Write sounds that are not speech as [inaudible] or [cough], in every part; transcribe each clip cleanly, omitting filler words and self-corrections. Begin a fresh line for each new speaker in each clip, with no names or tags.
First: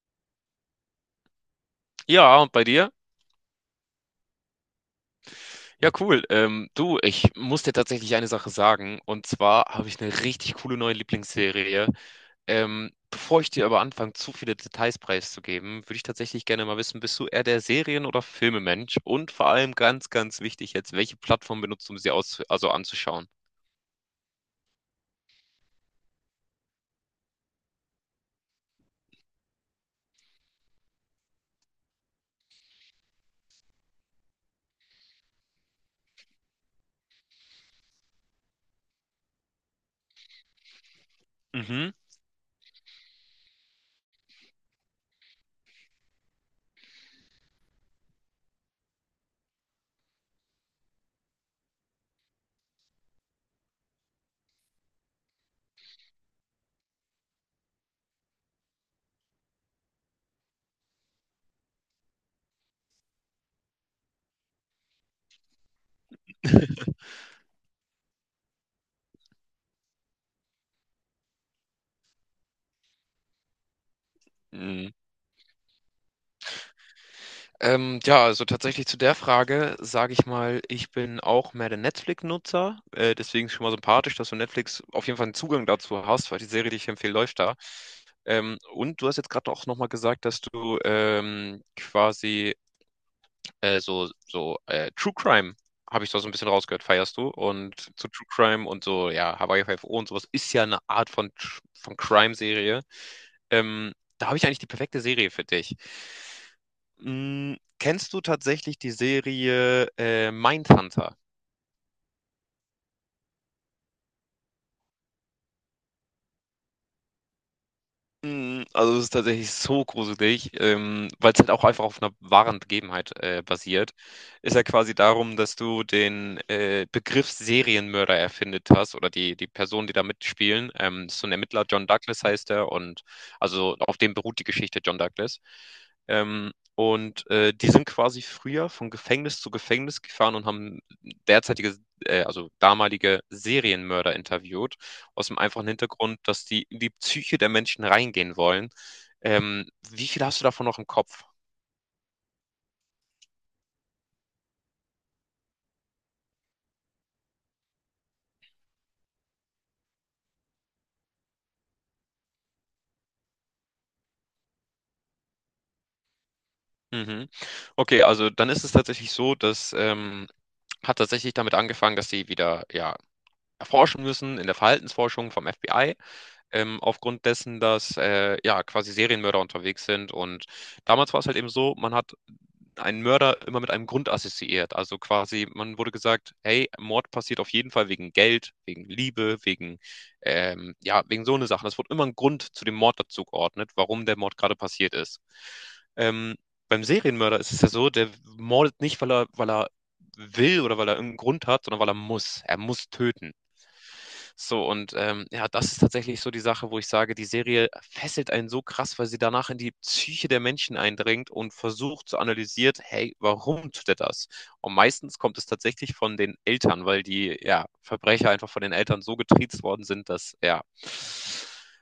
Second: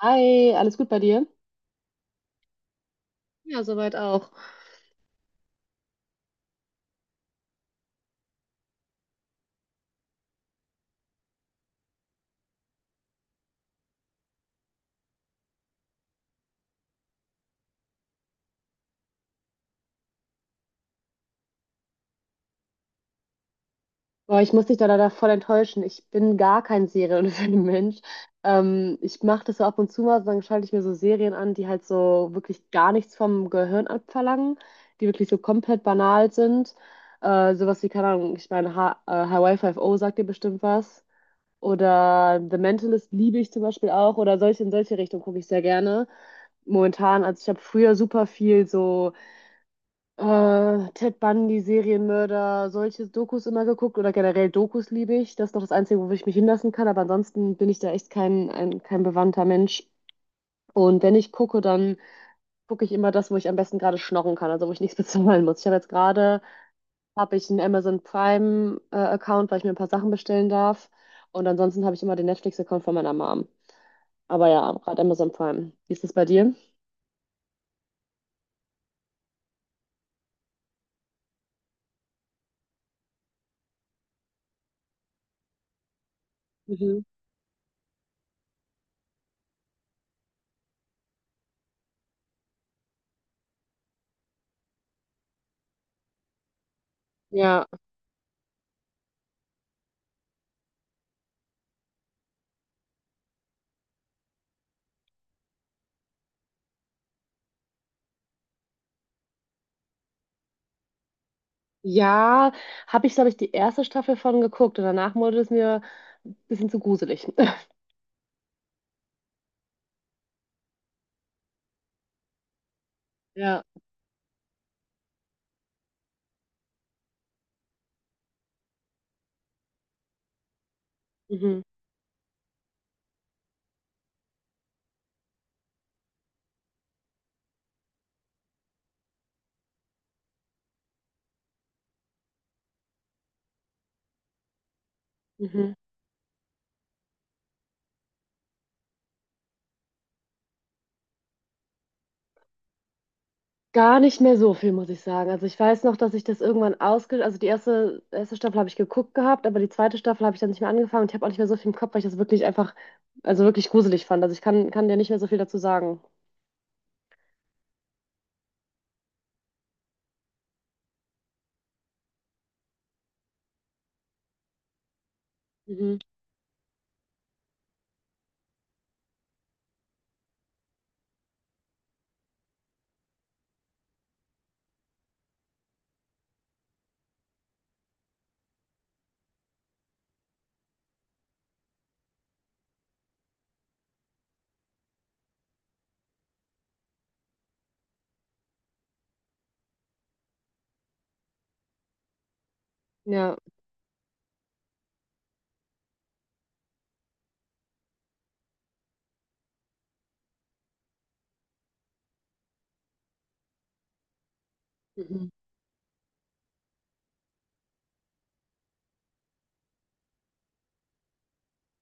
Hi, alles gut bei dir?
Ja, und bei dir?
Ja, soweit auch.
Ja, cool. Du, ich muss dir tatsächlich eine Sache sagen. Und zwar habe ich eine richtig coole neue Lieblingsserie. Bevor ich dir aber anfange, zu viele Details preiszugeben, würde ich tatsächlich gerne mal wissen, bist du eher der Serien- oder Filmemensch? Und vor allem ganz, ganz wichtig jetzt, welche Plattform benutzt du, um sie aus also anzuschauen?
Boah, ich muss dich da leider voll enttäuschen. Ich bin gar kein Serien- oder Filmmensch. [laughs] Ich mache das so ab und zu mal, dann schalte ich mir so Serien an, die halt so wirklich gar nichts vom Gehirn abverlangen, die wirklich so komplett banal sind. Sowas wie, keine Ahnung, ich meine, Hawaii 5.0 sagt dir bestimmt was.
Mhm.
Oder The Mentalist liebe ich zum Beispiel auch. Oder solche in solche Richtung gucke ich sehr gerne. Momentan, also ich habe früher super viel so. Ted Bundy, Serienmörder, solche Dokus immer geguckt oder generell Dokus liebe ich. Das ist noch das Einzige, wo ich mich hinlassen kann, aber ansonsten bin ich da echt kein, ein, kein bewandter Mensch. Und wenn ich gucke, dann gucke ich immer das, wo ich am besten gerade schnorren kann, also wo ich nichts [laughs] bezahlen muss. Ich habe jetzt gerade,
[laughs]
habe ich einen Amazon Prime Account, weil ich mir ein paar Sachen bestellen darf. Und ansonsten habe ich immer den Netflix-Account von meiner Mom. Aber ja, gerade Amazon Prime. Wie ist das bei dir?
Ja, also tatsächlich zu der Frage sage ich mal, ich bin auch mehr der Netflix-Nutzer. Deswegen ist schon mal sympathisch, dass du Netflix auf jeden Fall einen Zugang dazu hast, weil die Serie, die ich
Mhm.
empfehle, läuft da. Und du hast jetzt gerade auch nochmal gesagt, dass du quasi so True Crime, habe ich da so ein bisschen rausgehört, feierst du.
Ja,
Und zu True Crime und so, ja, Hawaii Five o und sowas ist ja eine Art von Crime-Serie. Da habe ich eigentlich die perfekte Serie für dich. Kennst du tatsächlich die Serie Mindhunter?
ja, habe ich, glaube ich, die erste Staffel von geguckt und danach wurde es mir ein bisschen zu gruselig. [laughs]
Also es ist tatsächlich so gruselig, weil es halt auch einfach auf einer wahren Begebenheit
Ja.
basiert. Ist ja quasi darum, dass du den Begriff Serienmörder erfindet hast oder die Personen, die da mitspielen. Das ist so ein
Mhm.
Ermittler, John Douglas heißt er, und also auf dem beruht die Geschichte John Douglas. Und die sind quasi früher von Gefängnis zu Gefängnis gefahren und haben derzeitige, also damalige Serienmörder interviewt aus dem einfachen
Mhm.
Hintergrund, dass die in die Psyche der Menschen reingehen wollen. Wie viel hast du davon noch im Kopf?
Gar nicht mehr so viel, muss ich sagen. Also ich weiß noch, dass ich das irgendwann ausge... Also die erste Staffel habe ich geguckt gehabt, aber die zweite Staffel habe ich dann nicht mehr angefangen und ich habe auch nicht mehr so viel im Kopf, weil ich das wirklich einfach, also wirklich gruselig fand. Also ich kann dir nicht mehr so viel dazu sagen.
Mhm. Okay, also dann ist es tatsächlich so, dass hat tatsächlich damit angefangen, dass sie wieder ja erforschen müssen in der Verhaltensforschung vom FBI,
Mhm.
aufgrund dessen, dass ja quasi Serienmörder unterwegs sind. Und damals war es halt eben so, man hat einen Mörder immer mit einem Grund assoziiert. Also quasi, man wurde gesagt, hey, Mord passiert auf jeden Fall wegen Geld, wegen Liebe, wegen, ja, wegen so eine Sache. Es wurde immer ein Grund zu dem Mord dazu geordnet, warum der Mord gerade passiert ist. Ähm, Beim Serienmörder ist es ja so, der mordet nicht, weil er will oder weil er irgendeinen Grund hat, sondern weil er muss. Er muss töten.
Ja.
So, und ja, das ist tatsächlich so die Sache, wo ich sage, die Serie fesselt einen so krass, weil sie danach in die Psyche der Menschen eindringt und versucht zu analysieren, hey, warum tut er das? Und meistens
Mhm.
kommt es tatsächlich von den Eltern, weil die ja, Verbrecher einfach von den Eltern so getriezt worden sind, dass ja,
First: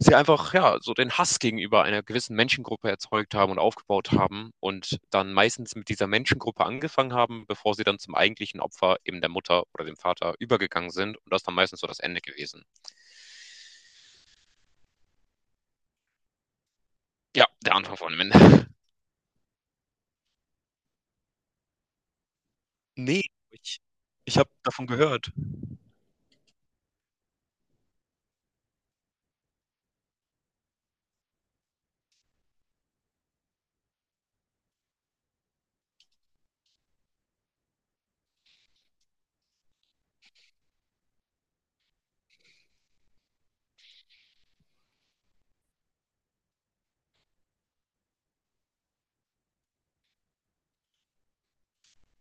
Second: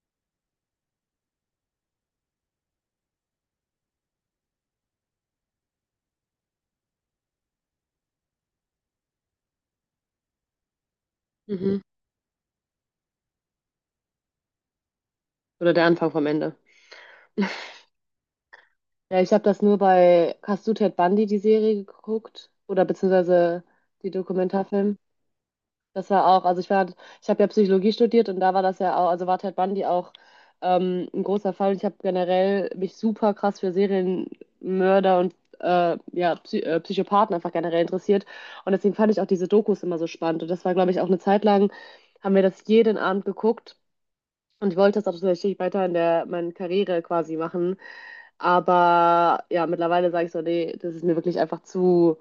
sie einfach ja so den Hass gegenüber einer gewissen Menschengruppe erzeugt haben und aufgebaut haben und dann meistens mit dieser Menschengruppe angefangen haben, bevor sie dann zum eigentlichen Opfer eben der Mutter oder dem Vater übergegangen sind und das ist dann
Mhm.
meistens so das Ende gewesen.
Oder der Anfang vom Ende.
Ja, der Anfang von dem Ende. [laughs]
Ja, ich habe das nur bei Hast du Ted Bundy die Serie geguckt oder
Nee,
beziehungsweise
ich,
die
ich habe davon
Dokumentarfilm.
gehört.
Das war auch, also ich war, ich habe ja Psychologie studiert und da war das ja auch, also war Ted Bundy auch ein großer Fall. Und ich habe generell mich super krass für Serienmörder und ja, Psychopathen einfach generell interessiert. Und deswegen fand ich auch diese Dokus immer so spannend. Und das war, glaube ich, auch eine Zeit lang, haben wir das jeden Abend geguckt. Und ich wollte das auch tatsächlich weiter in der meiner Karriere quasi machen. Aber ja, mittlerweile sage ich so, nee, das ist mir wirklich einfach zu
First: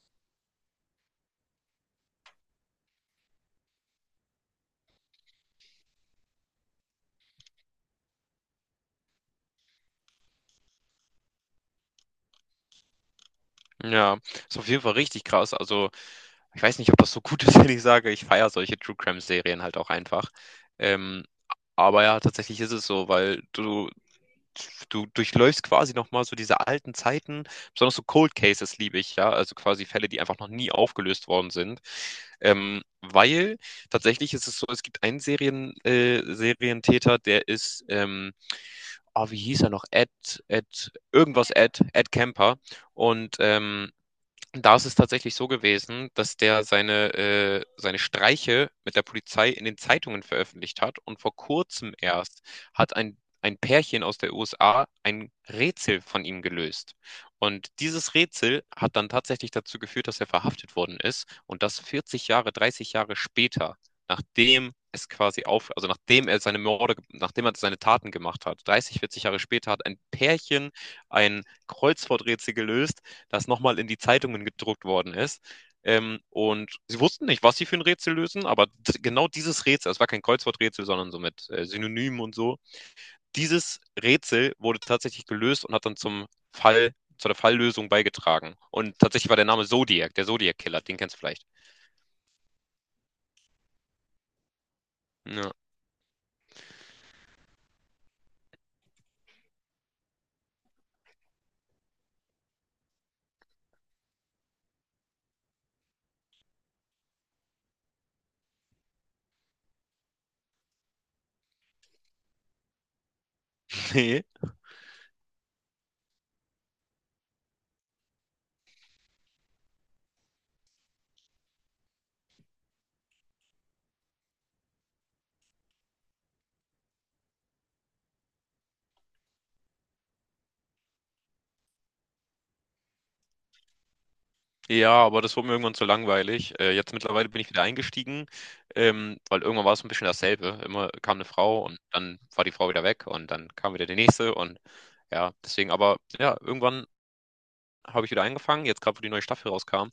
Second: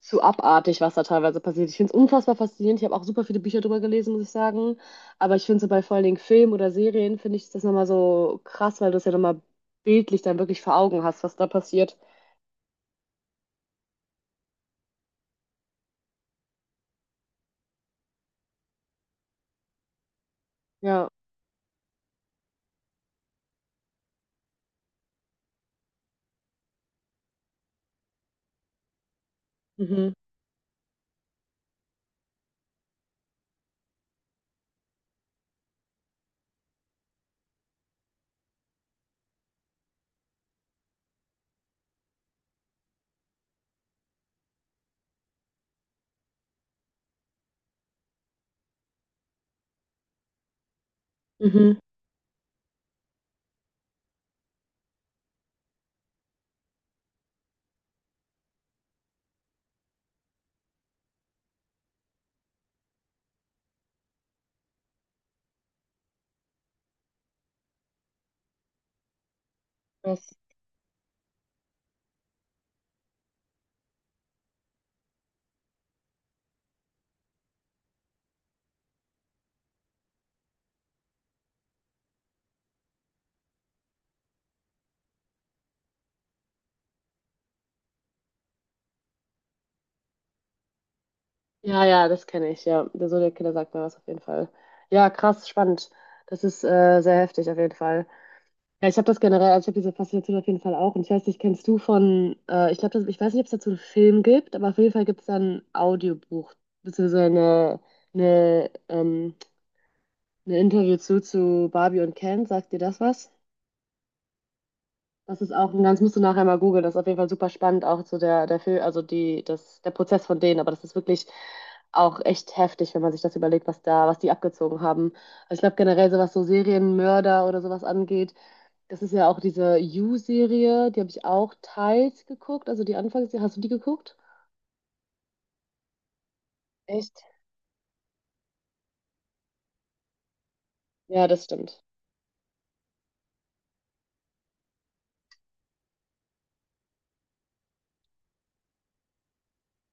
zu abartig, was da teilweise passiert. Ich finde es unfassbar faszinierend. Ich habe auch super viele Bücher drüber gelesen, muss ich sagen. Aber ich finde so bei vor allen Dingen Film oder Serien, finde ich das nochmal so krass, weil du es ja nochmal bildlich dann wirklich vor Augen hast, was da passiert.
Ja, ist auf jeden Fall richtig krass. Also ich weiß nicht, ob das so gut ist, [laughs] wenn ich sage, ich feiere solche True Crime Serien halt auch einfach.
Ja.
Ähm, aber ja, tatsächlich ist es so, weil du durchläufst quasi nochmal so diese alten Zeiten, besonders so Cold Cases liebe ich, ja, also quasi Fälle,
Mhm.
die einfach noch nie aufgelöst worden sind. Weil tatsächlich ist es so, es gibt einen Serientäter, der ist, wie hieß er noch? Ed, irgendwas Ed, Ed Kemper. Und da ist es tatsächlich so gewesen, dass der seine Streiche mit der Polizei in den Zeitungen veröffentlicht hat, und vor
Mhm.
kurzem erst hat ein Pärchen aus der USA ein Rätsel von ihm gelöst. Und dieses Rätsel hat dann tatsächlich dazu geführt, dass er verhaftet worden ist, und das 40 Jahre, 30 Jahre später, nachdem es quasi auf, also nachdem er seine Morde, nachdem er seine Taten gemacht hat, 30, 40 Jahre später hat ein
Das,
Pärchen ein Kreuzworträtsel gelöst, das nochmal in die Zeitungen gedruckt worden ist. Und sie wussten nicht, was sie für ein Rätsel lösen, aber genau dieses Rätsel, es war kein Kreuzworträtsel, sondern so mit Synonymen und so, dieses Rätsel wurde tatsächlich gelöst und hat dann zum Fall, zu der Falllösung beigetragen. Und tatsächlich war der Name Zodiac, der Zodiac-Killer, den kennst du vielleicht.
ja, ja, das kenne ich. Ja, der so der Killer sagt mir was auf jeden Fall. Ja, krass,
Ja.
spannend. Das ist sehr heftig auf jeden Fall. Ja, ich habe das generell, also ich habe diese Faszination auf jeden Fall auch. Und ich weiß nicht, kennst du von, ich glaube, ich weiß nicht, ob es dazu einen Film gibt, aber auf jeden Fall gibt es da ein Audiobuch, beziehungsweise eine, ähm, eine Interview zu Barbie und Ken. Sagt dir das was?
[laughs] Nee.
Das ist auch ein ganz, musst du nachher mal googeln, das ist auf jeden Fall super spannend, auch zu der, der Film, also die, das, der Prozess von denen. Aber das ist wirklich auch echt heftig, wenn man sich das überlegt, was da, was die abgezogen haben. Also ich glaube generell, so was so Serienmörder oder sowas angeht, das ist ja auch diese You-Serie, die habe ich auch teils geguckt, also die Anfangsserie. Hast du die geguckt?
Ja, aber das wurde mir irgendwann zu langweilig. Jetzt
Echt?
mittlerweile bin ich wieder eingestiegen, weil irgendwann war es ein bisschen dasselbe. Immer kam eine
Ja, das
Frau und
stimmt.
dann war die Frau wieder weg und dann kam wieder die nächste und ja, deswegen, aber ja, irgendwann habe ich wieder angefangen, jetzt gerade, wo die neue Staffel rauskam.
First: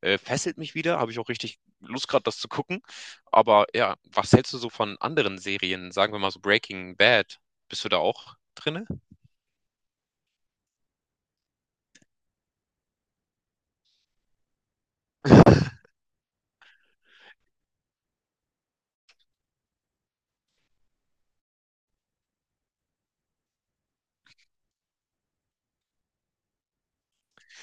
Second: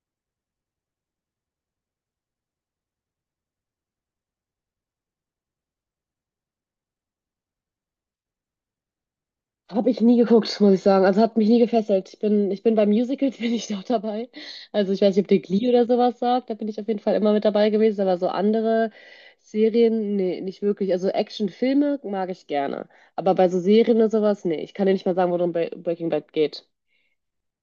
Fesselt mich wieder, habe ich auch richtig Lust gerade, das zu gucken. Aber ja, was hältst du so von anderen Serien? Sagen wir mal so Breaking Bad. Bist du da auch drinne?
Habe ich nie geguckt, [laughs] muss ich sagen. Also hat mich nie gefesselt. Ich bin bei Musicals, [laughs] bin ich noch dabei. Also ich weiß nicht, ob dir Glee
[laughs]
oder sowas sagt. Da bin ich auf jeden Fall immer mit dabei gewesen. Aber so andere Serien, nee, nicht wirklich. Also Actionfilme mag ich gerne. Aber bei so Serien oder sowas, nee. Ich kann dir nicht mal sagen, worum Breaking Bad geht.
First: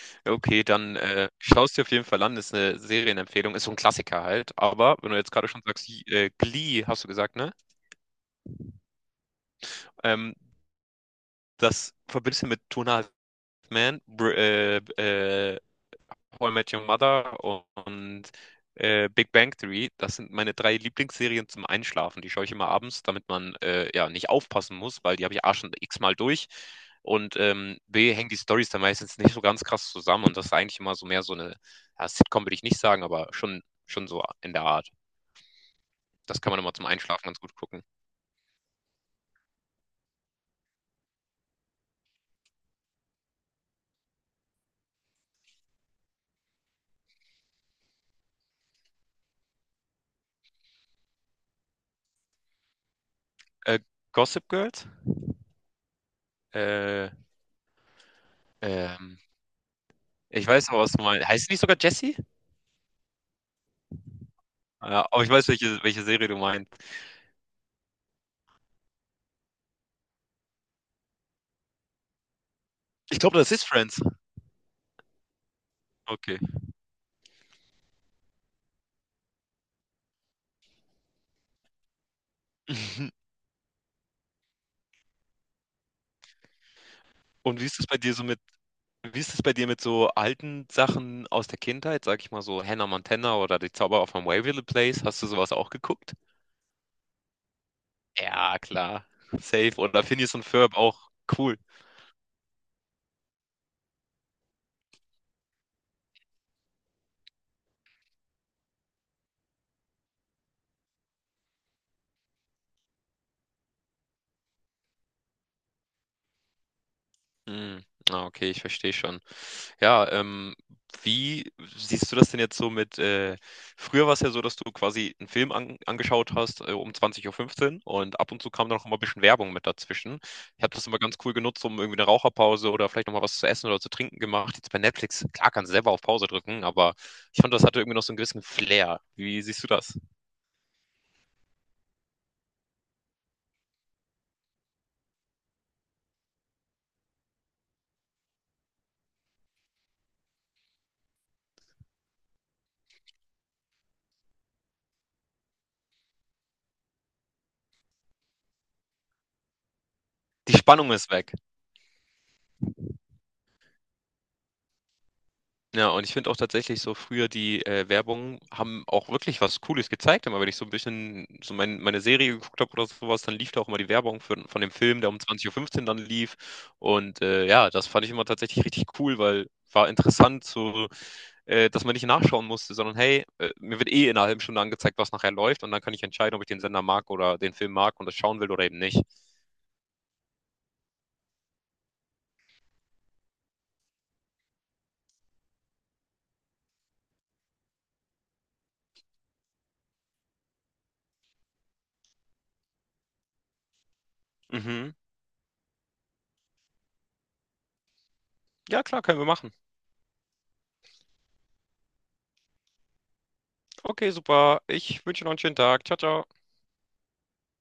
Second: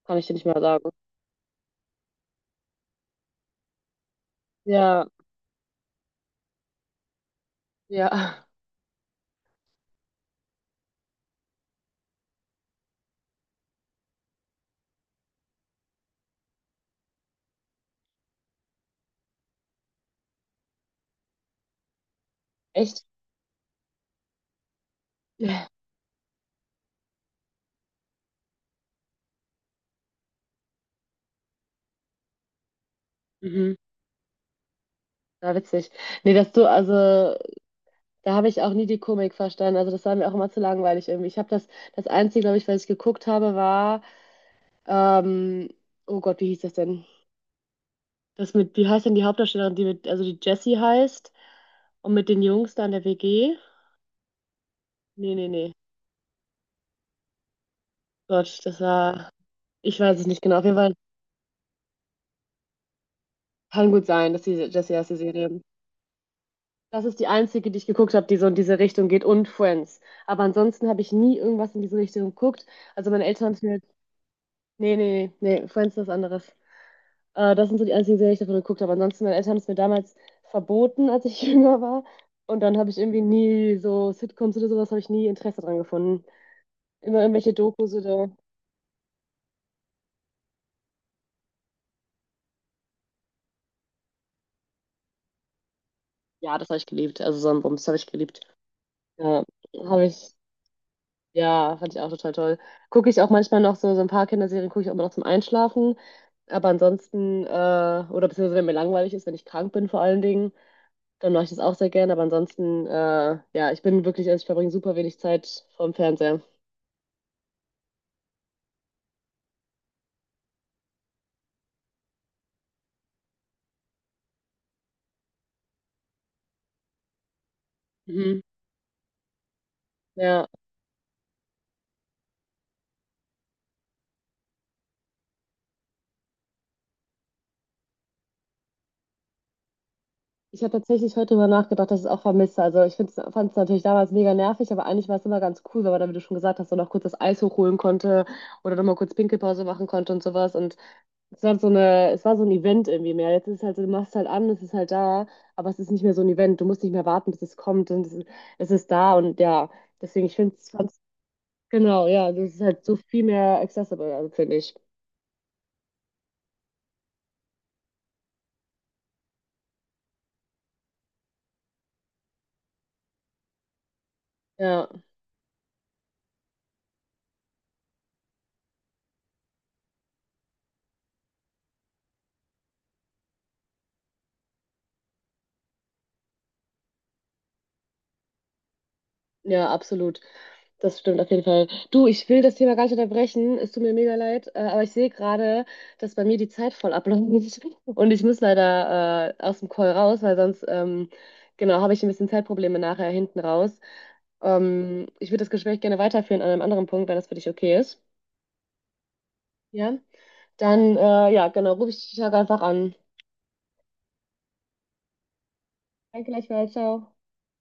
Kann ich dir nicht mal
Okay,
sagen.
dann schaust dir auf jeden Fall an. Ist eine Serienempfehlung, ist so ein Klassiker halt. Aber
Ja,
wenn du jetzt gerade schon sagst, Glee, hast du gesagt, ne?
ja.
Ähm, Das verbindest du mit Two and a Half Men, Br How I Met Your Mother und Big Bang Theory. Das sind meine drei Lieblingsserien zum Einschlafen. Die schaue ich immer abends,
Echt?
damit man ja nicht aufpassen muss, weil die habe ich A schon
[laughs]
x-mal durch. Und B hängen die Storys dann meistens nicht so ganz krass zusammen. Und das ist eigentlich immer so mehr so eine, ja, Sitcom würde ich nicht sagen, aber schon,
Mhm.
schon so in der Art.
Ja, witzig. Nee,
Das
dass
kann man
du,
immer zum Einschlafen
also,
ganz gut gucken.
da habe ich auch nie die Komik verstanden. Also, das war mir auch immer zu langweilig irgendwie. Ich habe das, das Einzige, glaube ich, was ich geguckt habe, war, ähm, oh Gott, wie hieß das denn? Das mit, wie heißt denn die Hauptdarstellerin, die mit, also die Jessie heißt und mit den Jungs da in der WG?
Äh, Gossip Girls?
Nee, nee, nee.
Äh,
Gott, das
ähm,
war, ich weiß es nicht
Ich
genau. Auf
weiß
jeden
aber, was
Fall
du meinst. Heißt sie nicht sogar Jessie?
kann gut sein, dass die Jessie
Ja,
heißt, die
aber ich weiß,
Serie.
welche Serie du meinst.
Das ist die einzige, die ich geguckt habe, die so in diese Richtung geht und Friends. Aber ansonsten habe ich nie irgendwas in diese Richtung geguckt. Also
Ich
meine
glaube,
Eltern
das
haben es
ist
mir
Friends.
nee, nee, nee, nee, Friends ist was
Okay.
anderes. Das sind so die einzigen Serien, die ich davon geguckt habe. Ansonsten, meine Eltern haben es mir damals verboten, als ich [laughs] jünger war. Und dann habe ich
Mhm.
irgendwie nie so Sitcoms oder sowas, habe ich nie Interesse dran gefunden. Immer irgendwelche
Und
Dokus oder.
wie ist es bei dir mit so alten Sachen aus der Kindheit, sage ich mal so Hannah Montana oder Die Zauberer von Waverly Place? Hast du sowas auch geguckt?
Ja, das habe ich geliebt. Also Sonnenblumenbums habe ich geliebt.
Ja, klar.
Ja,
Safe. Oder
habe ich.
Phineas und Ferb auch cool.
Ja, fand ich auch total toll. Gucke ich auch manchmal noch so, so ein paar Kinderserien, gucke ich auch immer noch zum Einschlafen. Aber ansonsten, oder beziehungsweise wenn mir langweilig ist, wenn ich krank bin vor allen Dingen. Dann mache ich das auch sehr gerne, aber ansonsten, ja, ich bin wirklich, also ich verbringe super wenig Zeit vorm Fernseher.
Mm, okay, ich verstehe schon. Ja, wie siehst du das denn jetzt so mit, früher war es ja so, dass du quasi einen Film angeschaut hast, um 20:15 Uhr und ab
Mhm.
und zu kam dann auch immer ein bisschen Werbung mit dazwischen.
Ja,
Ich habe das immer ganz cool genutzt, um irgendwie eine Raucherpause oder vielleicht nochmal was zu essen oder zu trinken gemacht. Jetzt bei Netflix, klar, kannst du selber auf Pause drücken, aber ich fand, das hatte irgendwie noch so einen gewissen Flair. Wie siehst du das?
ich habe tatsächlich heute darüber nachgedacht, dass ich es auch vermisse. Also ich fand es natürlich damals mega nervig, aber eigentlich war es immer ganz cool, weil man, da, wie du schon gesagt hast, so noch kurz das Eis hochholen konnte oder nochmal kurz Pinkelpause machen konnte und sowas. Und es war so eine, es war so ein Event irgendwie mehr. Jetzt ist es halt so, du machst halt an, es ist halt da, aber es ist nicht mehr so ein Event. Du musst nicht mehr warten, bis es kommt und es ist da und ja, deswegen, ich finde
Die
es
Spannung ist weg.
genau, ja, das ist halt so viel mehr accessible, also finde ich.
Ja, und ich finde auch tatsächlich so früher die Werbung haben auch wirklich was Cooles gezeigt. Immer wenn ich so ein bisschen so meine Serie geguckt habe oder sowas, dann lief da auch immer die Werbung für, von dem
Ja,
Film, der um 20:15 Uhr fünfzehn dann lief. Und ja, das fand ich immer tatsächlich richtig cool, weil war interessant, so, dass man nicht nachschauen musste, sondern hey, mir wird eh in einer halben Stunde angezeigt, was nachher läuft. Und dann kann ich entscheiden, ob ich den Sender mag oder den Film mag und das schauen will oder eben nicht.
ja, absolut. Das stimmt auf jeden Fall. Du, ich will das Thema gar nicht unterbrechen. Es tut mir mega leid, aber ich sehe gerade, dass bei mir die Zeit voll abläuft [laughs] und ich muss leider aus dem Call raus, weil sonst, genau, habe ich ein bisschen Zeitprobleme nachher hinten raus.
Mhm.
Ich würde das Gespräch gerne weiterführen an einem anderen Punkt, wenn das für dich okay ist.
Ja, klar, können wir machen.
Ja, dann, ja, genau, rufe ich dich einfach an.
Okay, super. Ich wünsche noch einen schönen Tag. Ciao, ciao.
Danke gleichfalls, ciao.